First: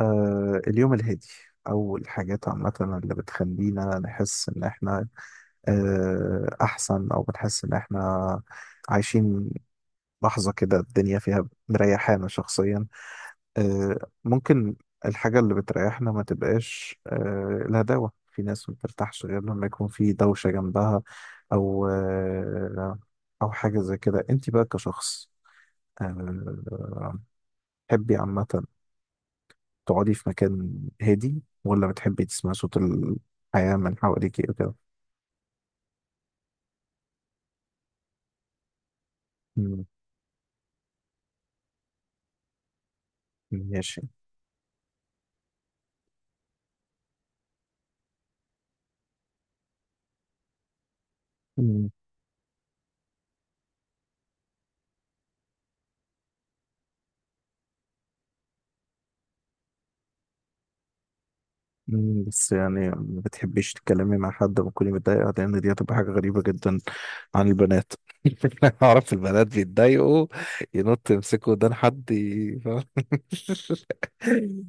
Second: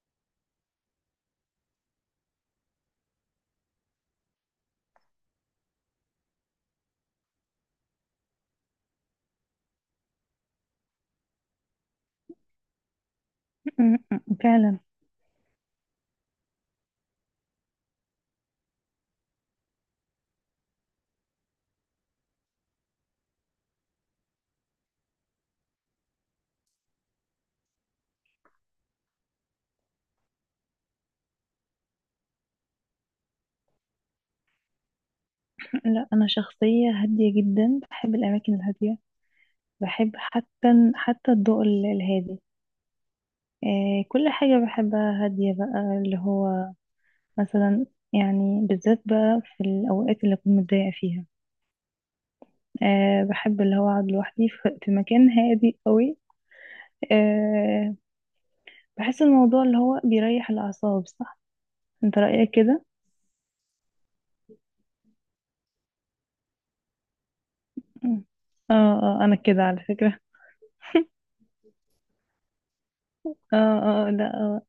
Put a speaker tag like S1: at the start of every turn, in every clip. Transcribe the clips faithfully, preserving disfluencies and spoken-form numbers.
S1: آه اليوم الهادي أو الحاجات عامة اللي بتخلينا نحس إن إحنا آه أحسن، أو بنحس إن إحنا عايشين لحظة كده الدنيا فيها مريحانا شخصيا،
S2: م-
S1: آه
S2: م-
S1: ممكن
S2: فعلا.
S1: الحاجة اللي بتريحنا ما تبقاش آه الهداوة، في ناس ما بترتاحش غير لما يكون في دوشة جنبها، أو آه أو حاجة زي كده. أنت بقى كشخص، آه، تحبي عامة تقعدي في مكان هادي، ولا بتحبي تسمعي صوت الحياة من حواليكي وكده؟
S2: لا، انا شخصيه هاديه جدا، بحب الاماكن الهاديه.
S1: مم.
S2: بحب حتى حتى الضوء ال- الهادي.
S1: ماشي.
S2: آه، كل حاجه بحبها هاديه بقى، اللي هو مثلا، يعني بالذات بقى في الاوقات اللي اكون متضايقه فيها،
S1: مم.
S2: آه بحب اللي هو اقعد لوحدي في في مكان هادي قوي. آه، بحس الموضوع اللي هو بيريح الاعصاب، صح؟ انت
S1: مم.
S2: رايك
S1: بس
S2: كده.
S1: يعني ما بتحبيش تتكلمي مع حد وتكوني متضايقة، لأن دي هتبقى حاجة غريبة جدا عن البنات.
S2: م. اه،
S1: أعرف
S2: اه انا
S1: البنات
S2: كده على فكره.
S1: بيتضايقوا، ينط يمسكوا ودان حد ي- فاهم؟
S2: اه، اه، آه، لا، آه.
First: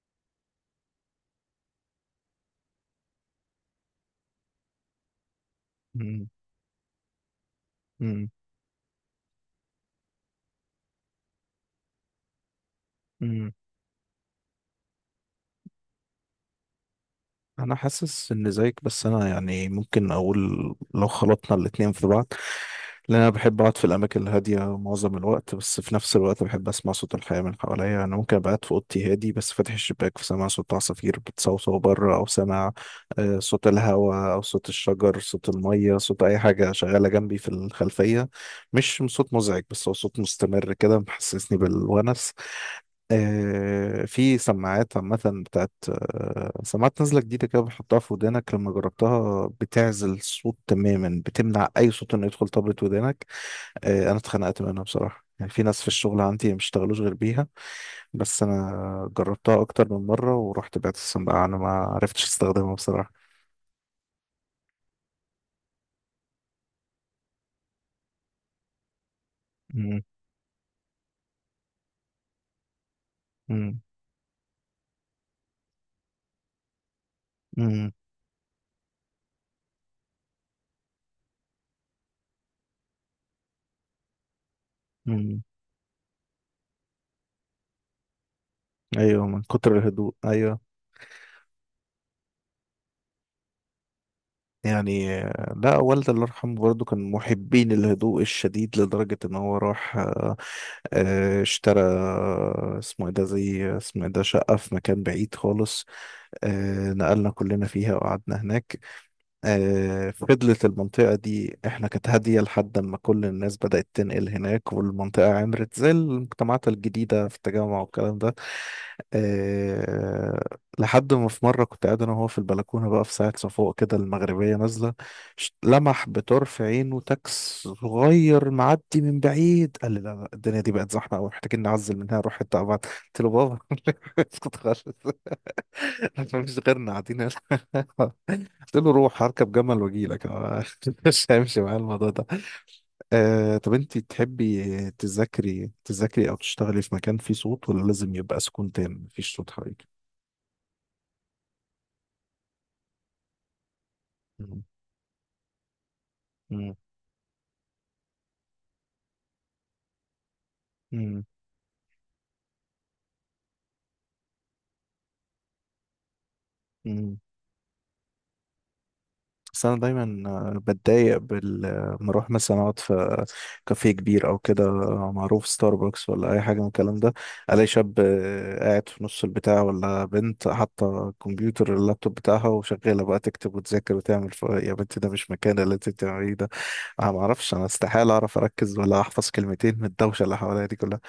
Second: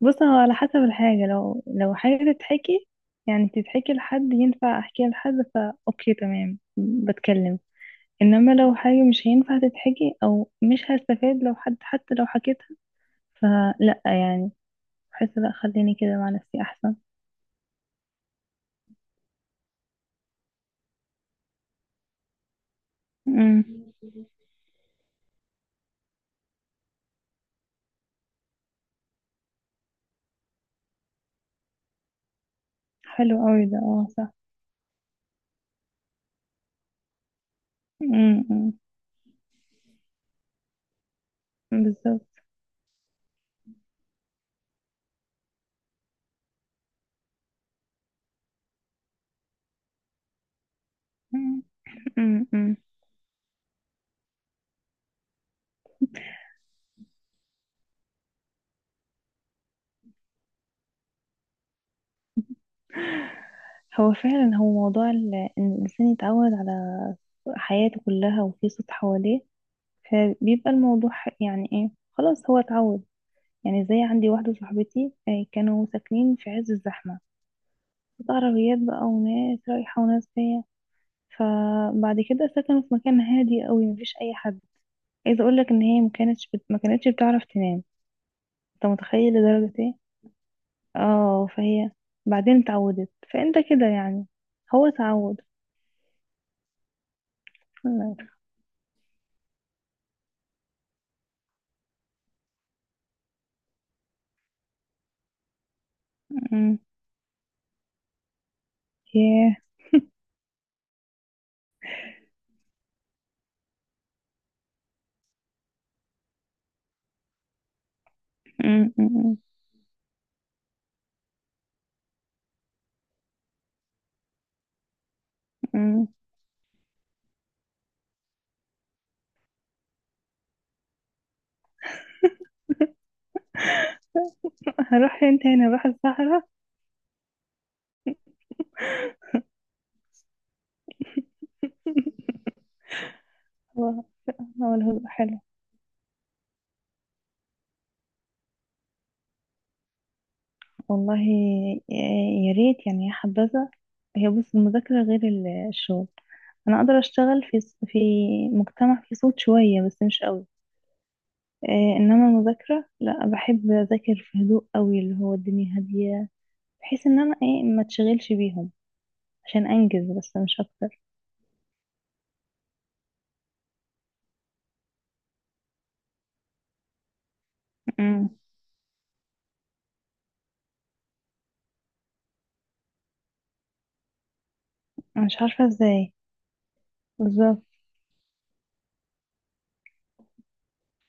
S2: بص، هو على حسب الحاجة. لو لو حاجة تتحكي، يعني تتحكي لحد، ينفع احكيها لحد، فا اوكي،
S1: مم.
S2: تمام، بتكلم.
S1: مم.
S2: انما لو حاجة مش هينفع تتحكي، او مش هستفاد لو حد حتى لو حكيتها،
S1: مم.
S2: فلا، يعني بحس لا، خليني كده مع نفسي احسن.
S1: انا حاسس ان زيك، بس انا يعني ممكن اقول لو خلطنا الاتنين في بعض، لان انا بحب
S2: امم،
S1: اقعد في الاماكن الهاديه معظم الوقت، بس في نفس الوقت بحب اسمع صوت الحياه من حواليا. انا ممكن ابقى قاعد في اوضتي هادي بس فاتح الشباك، فسامع صوت عصافير بتصوصو بره، او سامع
S2: حلو
S1: آه،
S2: قوي
S1: صوت
S2: ده، اه صح.
S1: الهواء او صوت الشجر، صوت الميه، صوت اي حاجه شغاله جنبي في الخلفيه،
S2: امم.
S1: مش صوت مزعج بس هو صوت مستمر كده محسسني
S2: بالظبط.
S1: بالونس. آه، في سماعات عامة بتاعت آه، سماعات نازلة جديدة كده، بتحطها في ودانك، لما جربتها بتعزل الصوت تماما، بتمنع أي صوت إنه يدخل طبلة
S2: امم.
S1: ودانك. آه، أنا اتخنقت منها بصراحة، يعني في ناس في الشغل عندي ما بيشتغلوش غير بيها، بس أنا جربتها أكتر من مرة ورحت بعت السماعة، أنا ما عرفتش أستخدمها بصراحة.
S2: هو فعلا، هو موضوع ال- ان الانسان يتعود على حياته كلها وفي صوت حواليه،
S1: مم.
S2: فبيبقى الموضوع ح- يعني ايه، خلاص هو اتعود.
S1: مم.
S2: يعني زي عندي واحدة صاحبتي، آه، كانوا ساكنين في عز الزحمة،
S1: مم.
S2: عربيات بقى وناس رايحة وناس جاية. فبعد كده سكنوا في مكان هادي قوي مفيش أي حد. عايزة
S1: مم.
S2: أقولك إن هي مكانتش بت... مكانتش بتعرف تنام. أنت
S1: أيوه،
S2: متخيل
S1: من
S2: لدرجة
S1: كتر
S2: إيه؟
S1: الهدوء أيوه.
S2: اه، فهي بعدين اتعودت، فأنت كده يعني هو
S1: يعني
S2: اتعود.
S1: آه، لا، والدي الله يرحمه برضه كان محبين الهدوء الشديد، لدرجة ان هو راح آه، آه، اشترى، آه، اسمه ايه ده، زي اسمه ايه ده، شقة في مكان بعيد خالص.
S2: أمم.
S1: آه، نقلنا كلنا فيها وقعدنا هناك.
S2: ياه.
S1: آه، فضلت المنطقة دي احنا كانت هادية، لحد ما كل الناس بدأت تنقل هناك والمنطقة عمرت زي المجتمعات الجديدة في التجمع والكلام ده.
S2: أمم، أمم،
S1: أه لحد ما في مرة كنت قاعد أنا وهو في البلكونة بقى، في ساعة صفوق كده المغربية نازلة، ش-
S2: أمم.
S1: لمح بطرف عينه تاكس صغير معدي من بعيد، قال لي لا لا الدنيا دي بقت زحمة أوي، محتاجين نعزل منها نروح حتة أبعد. قلت له بابا اسكت خالص،
S2: هروح؟ انت هنا، هروح الصحراء.
S1: مفيش غيرنا قاعدين هنا. قلت له روح هركب جمل وأجيلك أنا. مش هيمشي معايا الموضوع ده. أه طب أنت
S2: هو
S1: تحبي
S2: هو الهدوء حلو
S1: تذاكري تذاكري أو تشتغلي في مكان فيه صوت، ولا لازم يبقى سكون تام مفيش صوت حواليك؟
S2: والله. آه، يا ريت يعني، يا حبذا. هي بص، المذاكرة غير ال- الشغل.
S1: مم.
S2: أنا أقدر أشتغل في في مجتمع فيه صوت شوية بس مش قوي.
S1: مم.
S2: آه، إنما المذاكرة لا، بحب أذاكر في هدوء قوي، اللي هو الدنيا هادية، بحيث
S1: مم.
S2: إن أنا إيه ما تشغلش بيهم
S1: بس
S2: عشان
S1: انا
S2: أنجز
S1: دايما
S2: بس مش
S1: آه،
S2: أكتر.
S1: بتضايق بال آه، لما اروح مثلا اقعد في كافيه كبير او كده، آه، معروف ستاربكس ولا اي حاجه من الكلام ده، الاقي شاب
S2: أمم،
S1: آه، قاعد في نص البتاع، ولا بنت حاطه الكمبيوتر اللابتوب بتاعها وشغاله بقى تكتب وتذاكر وتعمل ف... يا بنتي ده
S2: أنا
S1: مش
S2: مش
S1: مكان
S2: عارفة
S1: اللي انت
S2: إزاي.
S1: بتعمليه ده. انا ما اعرفش،
S2: بالظبط،
S1: انا استحاله اعرف اركز ولا احفظ كلمتين من الدوشه اللي حواليا دي كلها،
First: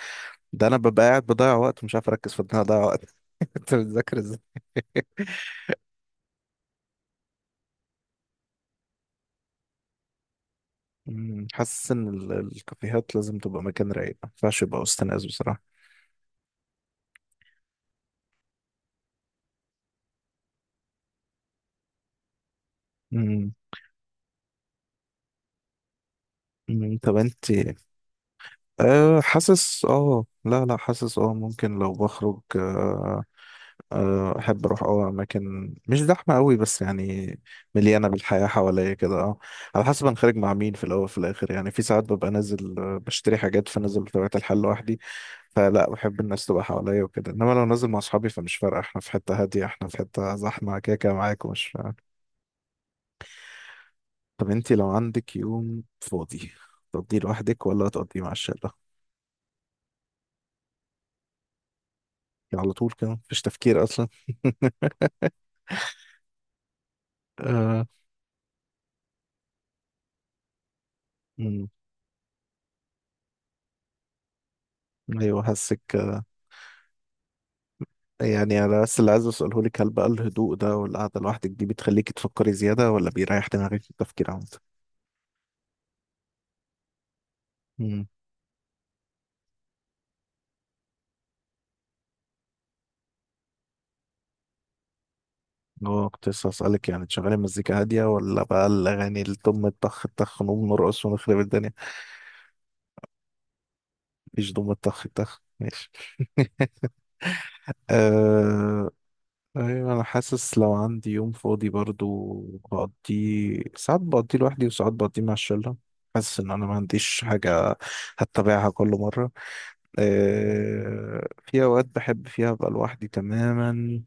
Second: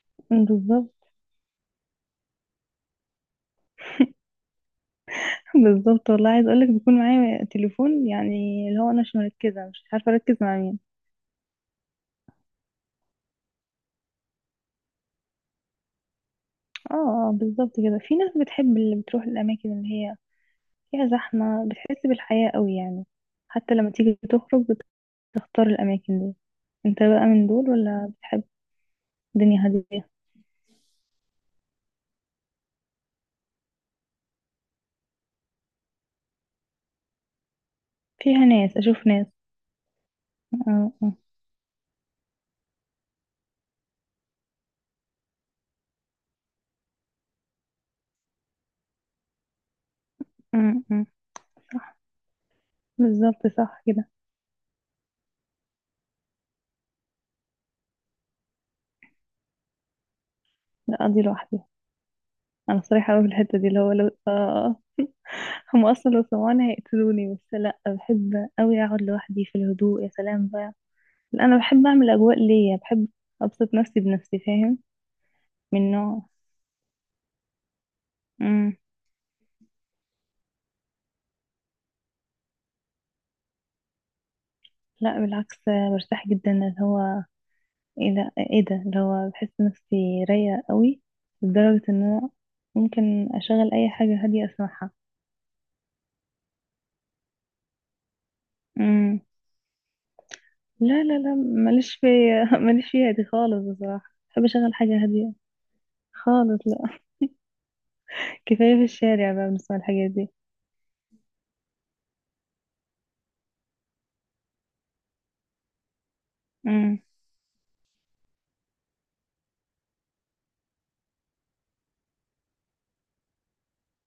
S1: ده انا
S2: بالظبط.
S1: ببقى قاعد بضيع وقت ومش عارف اركز في ان انا اضيع وقت. انت بتذاكر ازاي؟
S2: بالظبط والله، عايز أقولك بيكون معايا تليفون، يعني اللي هو أنا مش مركزة، مش عارفة أركز مع مين.
S1: مم، حاسس ان ال- الكافيهات لازم تبقى مكان رايق، ما ينفعش يبقى وسط ناس بصراحه.
S2: اه، اه بالظبط كده. في ناس بتحب، اللي بتروح الأماكن اللي هي فيها زحمة بتحس بالحياة قوي يعني.
S1: مم.
S2: حتى لما تيجي تخرج بتختار الأماكن دي.
S1: مم.
S2: انت
S1: طب
S2: بقى من
S1: انت
S2: دول ولا بتحب
S1: أه
S2: الدنيا
S1: حاسس،
S2: هادية،
S1: اه لا لا حاسس، اه ممكن لو بخرج أه آه، احب اروح اه اماكن مش زحمه قوي، بس يعني مليانه
S2: فيها
S1: بالحياه
S2: ناس،
S1: حواليا
S2: أشوف
S1: كده.
S2: ناس؟
S1: اه على حسب انا خارج مع مين في
S2: اه،
S1: الاول
S2: اه،
S1: في الاخر، يعني في ساعات ببقى نازل آه، بشتري حاجات، فنازل بطبيعه الحال لوحدي، فلا بحب الناس تبقى حواليا وكده، انما لو نازل مع اصحابي فمش فارقه احنا في حته هاديه احنا في حته
S2: اه،
S1: زحمه، كده
S2: اه، آه.
S1: كده معاكم.
S2: صح، بالظبط صح كده.
S1: طب انت لو عندك يوم فاضي تقضيه لوحدك ولا تقضيه مع الشلة؟
S2: لا، أقضي لوحدي.
S1: يعني على
S2: أنا
S1: طول كده
S2: صريحة أوي في
S1: مفيش
S2: الحتة دي. اللي
S1: تفكير
S2: هو
S1: اصلا.
S2: لو، آه، آه. هم أصلا لو سمعوني هيقتلوني، بس لأ،
S1: آه.
S2: بحب أوي أقعد لوحدي في الهدوء، يا سلام بقى. لأ، أنا
S1: مم.
S2: بحب أعمل أجواء ليا، بحب أبسط نفسي بنفسي، فاهم؟
S1: ايوه حاسك.
S2: من نوع.
S1: يعني
S2: مم.
S1: انا بس اللي عايز اساله لك، هل بقى الهدوء ده والقعده لوحدك دي بتخليكي تفكري زياده، ولا بيريح دماغك في التفكير عامه؟
S2: لا بالعكس، برتاح جدا اللي هو،
S1: امم.
S2: ايه ده ايه ده، اللي هو بحس نفسي رايقة قوي، لدرجة ان انا ممكن اشغل اي حاجة هادية اسمعها.
S1: هو كنت لسه هسألك، يعني تشغلي مزيكا هادية ولا بقى
S2: امم.
S1: الأغاني الدم الطخ الطخ نقوم
S2: لا
S1: نرقص
S2: لا لا،
S1: ونخرب الدنيا؟
S2: ماليش في، ماليش فيها دي خالص بصراحة، بحب
S1: مفيش دم
S2: اشغل حاجة
S1: الطخ
S2: هادية.
S1: الطخ ماشي.
S2: خالص لا. كفاية في
S1: أه
S2: الشارع بقى بنسمع
S1: ايوه، انا
S2: الحاجات دي.
S1: حاسس لو عندي يوم فاضي برضو، بقضيه ساعات بقضيه لوحدي وساعات بقضيه مع الشله، حاسس ان انا ما
S2: امم،
S1: عنديش حاجه هتبعها كل مره. أه في اوقات بحب فيها ابقى لوحدي تماما،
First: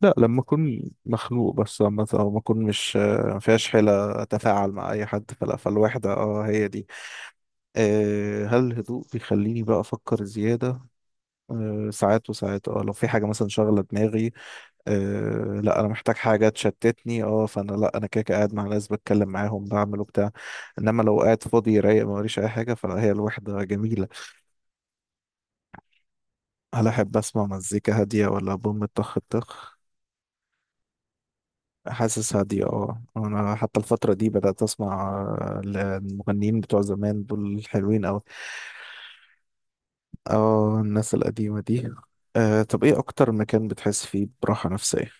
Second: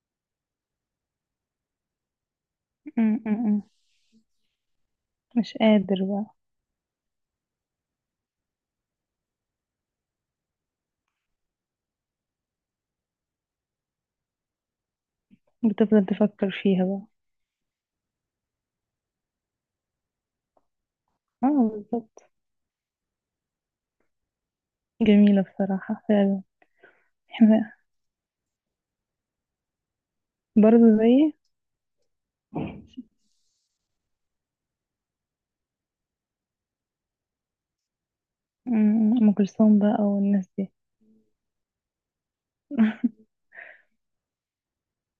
S1: لا لما اكون مخنوق، بس لما او ما اكون مش
S2: امم،
S1: آه، ما
S2: امم،
S1: فيهاش حيله اتفاعل مع اي حد، فلا،
S2: مش قادر
S1: فالوحده
S2: بقى.
S1: اه هي دي. أه هل الهدوء بيخليني بقى افكر زياده؟ أه ساعات وساعات، اه لو في حاجه مثلا شاغله دماغي، أه لا انا
S2: بتفضل
S1: محتاج حاجه
S2: تفكر فيها بقى.
S1: تشتتني، اه فانا لا، انا كده كده قاعد مع ناس بتكلم معاهم بعمل وبتاع، انما لو قاعد
S2: اه
S1: فاضي رايق ما
S2: بالظبط،
S1: وريش اي حاجه فهي الوحده جميله.
S2: جميلة بصراحة فعلا.
S1: هل احب اسمع
S2: احنا
S1: مزيكا هاديه ولا بوم طخ طخ؟
S2: برضه زي.
S1: حاسس هاديه، اه انا حتى الفتره دي بدات اسمع آه، المغنيين بتوع زمان دول حلوين قوي،
S2: أمم، أم كلثوم بقى والناس دي.
S1: اه الناس القديمه دي. أه طب ايه اكتر مكان بتحس فيه براحه نفسيه؟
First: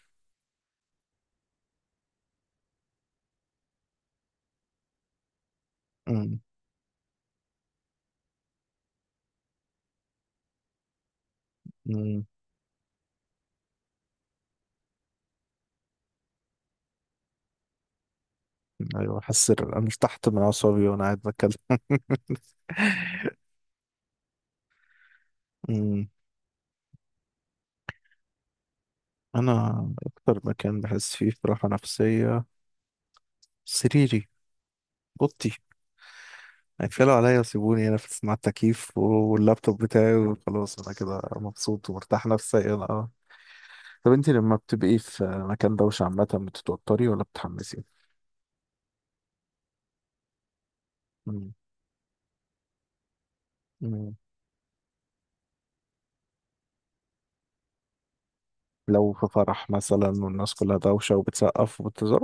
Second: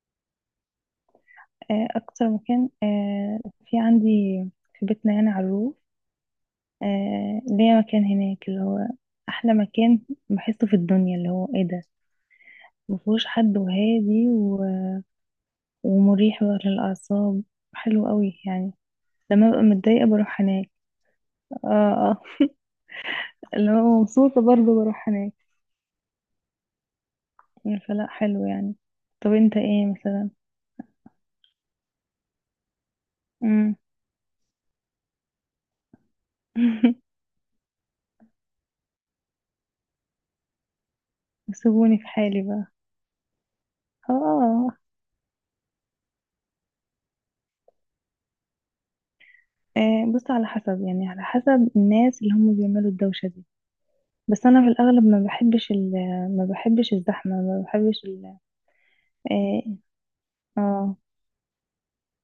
S2: آه، أكتر مكان، آه، في عندي في بيتنا، يعني على الروف، آه، ليا مكان هناك اللي هو أحلى مكان بحسه في الدنيا اللي هو إيه ده،
S1: مم.
S2: مفهوش حد وهادي و- ومريح بقى للأعصاب، حلو قوي يعني.
S1: ايوه،
S2: لما
S1: حاسس إن
S2: ببقى
S1: انا
S2: متضايقة
S1: ارتحت من
S2: بروح هناك،
S1: اعصابي وانا قاعد
S2: اه
S1: بتكلم.
S2: اه. لما ببقى مبسوطة برضه بروح هناك.
S1: أمم.
S2: فلا، حلو يعني. طب انت ايه
S1: انا
S2: مثلا؟
S1: اكتر مكان بحس فيه براحه نفسيه
S2: مم.
S1: سريري، اوضتي، هيتقلوا عليا وسيبوني هنا في مع التكييف واللابتوب بتاعي وخلاص انا كده مبسوط
S2: سيبوني في
S1: ومرتاح
S2: حالي بقى.
S1: نفسيا. اه طب
S2: اه،
S1: انت لما
S2: آه.
S1: بتبقي في مكان دوشه عامه بتتوتري ولا بتتحمسي؟
S2: آه، بص على حسب، يعني على حسب الناس اللي هم بيعملوا الدوشة دي.
S1: أمم.
S2: بس انا في الاغلب ما بحبش ال ما بحبش الزحمه، ما بحبش ال
S1: لو في
S2: اه،
S1: فرح مثلا والناس كلها
S2: آه.
S1: دوشة وبتسقف وبتزار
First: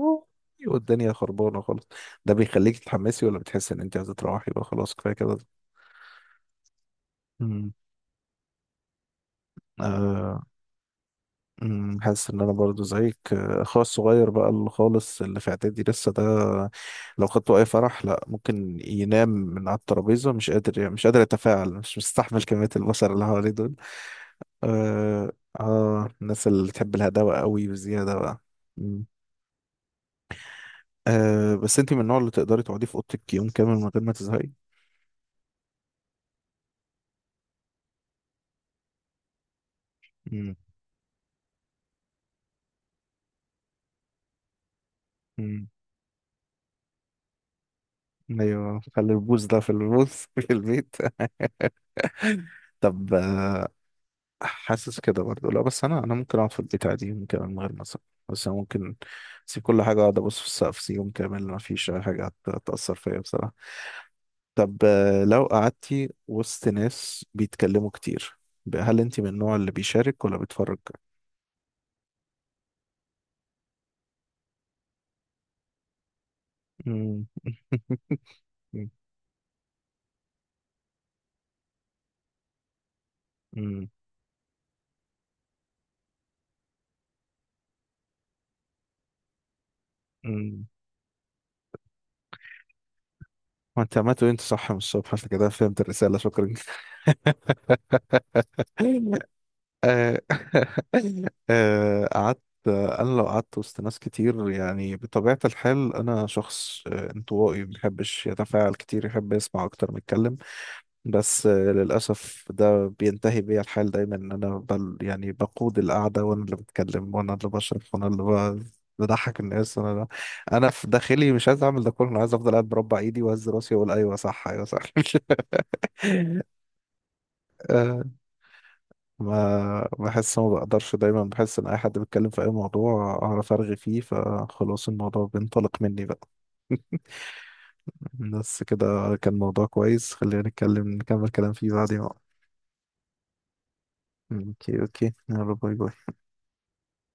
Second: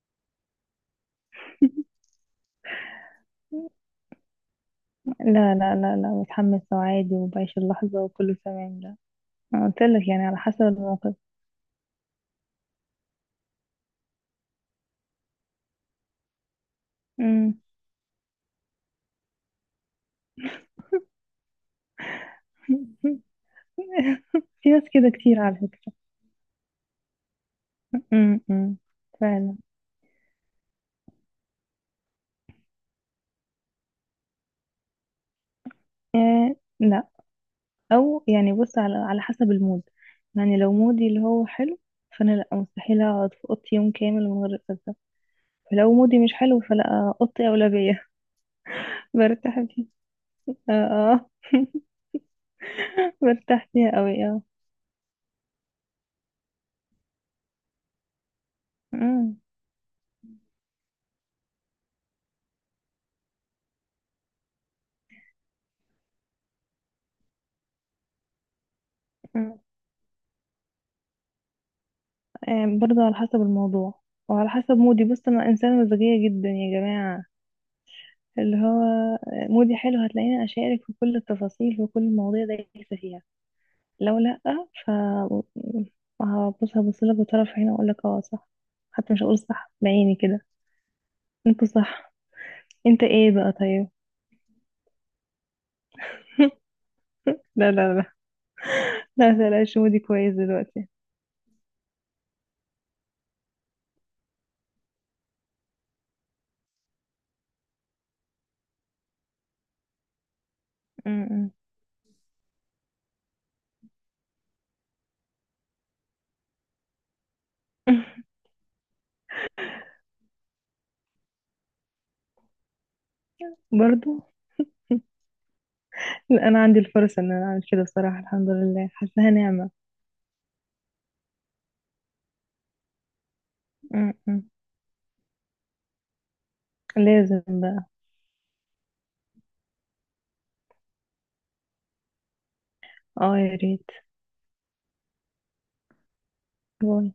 S1: والدنيا خربانة خالص، ده بيخليك تتحمسي، ولا بتحس ان انت عايزة تروحي بقى خلاص كفاية كده؟
S2: لا لا لا لا، بتحمس وعادي وبعيش
S1: امم.
S2: اللحظه وكله تمام، لا. أنا قلت لك يعني على
S1: آه.
S2: حسب الموقف.
S1: امم. حاسس ان انا برضو زيك، آه، اخويا الصغير بقى اللي خالص اللي في اعدادي لسه ده، لو
S2: أمم.
S1: خدته اي فرح لا، ممكن ينام من على الترابيزه، مش قادر مش قادر يتفاعل، مش مستحمل كميه البشر اللي حواليه دول.
S2: في ناس كده
S1: اه،
S2: كتير على فكره.
S1: اه، الناس اللي بتحب الهداوه قوي بزياده
S2: أمم،
S1: بقى.
S2: أمم. فعلا.
S1: أه بس انت من النوع اللي تقدري تقعدي في اوضتك يوم كامل من غير ما تزهقي؟
S2: آه لا، او يعني بص على على حسب المود.
S1: مم.
S2: يعني لو مودي اللي هو حلو، فانا لا، مستحيل اقعد في اوضتي يوم كامل من غير اتغدى.
S1: مم.
S2: فلو مودي مش حلو، فلا اوضتي اولويه.
S1: ايوه، خلي البوز
S2: برتاح
S1: ده في
S2: فيها،
S1: البوز في
S2: اه
S1: البيت.
S2: اه.
S1: طب آه،
S2: برتاح فيها قوي اه.
S1: حاسس كده برضه لا، بس انا انا ممكن اقعد في البيت عادي يوم كامل من غير ما أزهق. بس انا ممكن
S2: أمم،
S1: اسيب كل حاجه، اقعد ابص في السقف يوم كامل، ما فيش اي حاجه هت- هتاثر فيا بصراحه. طب آه، لو قعدتي وسط ناس بيتكلموا كتير بقى، هل انت من النوع
S2: أمم.
S1: اللي بيشارك ولا بيتفرج؟
S2: آه، برضه على حسب الموضوع وعلى حسب مودي. بص انا انسانه مزاجيه جدا يا جماعه.
S1: مم.
S2: اللي هو مودي حلو هتلاقيني اشارك في كل التفاصيل وكل المواضيع دايسه فيها.
S1: مم.
S2: لو لا، ف، هبص هبص لك بطرف عيني واقول لك اه صح. حتى مش هقول صح بعيني كده،
S1: مم.
S2: انت صح. انت ايه بقى
S1: ما
S2: طيب؟
S1: انت عملت انت صح من الصبح، عشان كده فهمت الرسالة شكرا.
S2: لا لا لا لا، متقلقش، مودي
S1: آه،
S2: كويس دلوقتي.
S1: آه، قعدت، انا لو قعدت وسط ناس كتير، يعني بطبيعة الحال انا شخص آه، انطوائي ما بيحبش يتفاعل كتير، يحب يسمع اكتر ما يتكلم. بس
S2: أمم.
S1: آه، للاسف ده بينتهي بيا الحال دايما، ان انا بل يعني بقود القعدة، وانا اللي بتكلم وانا اللي بشرح وانا اللي ب- بضحك الناس. انا انا في داخلي مش عايز اعمل ده كله، انا عايز افضل قاعد مربع ايدي واهز راسي واقول ايوه
S2: برضو
S1: صح ايوه صح.
S2: لا، انا عندي الفرصة ان انا اعمل كده بصراحة، الحمد لله حاساها نعمة.
S1: ما بحس، ما بقدرش، دايما بحس ان اي حد بيتكلم في اي موضوع اعرف ارغي فيه،
S2: م- م.
S1: فخلاص الموضوع بينطلق مني بقى.
S2: لازم بقى.
S1: بس كده، كان موضوع كويس، خلينا نتكلم نكمل كلام فيه بعدين بقى.
S2: اه يا ريت.
S1: اوكي اوكي، يلا باي باي.
S2: باي.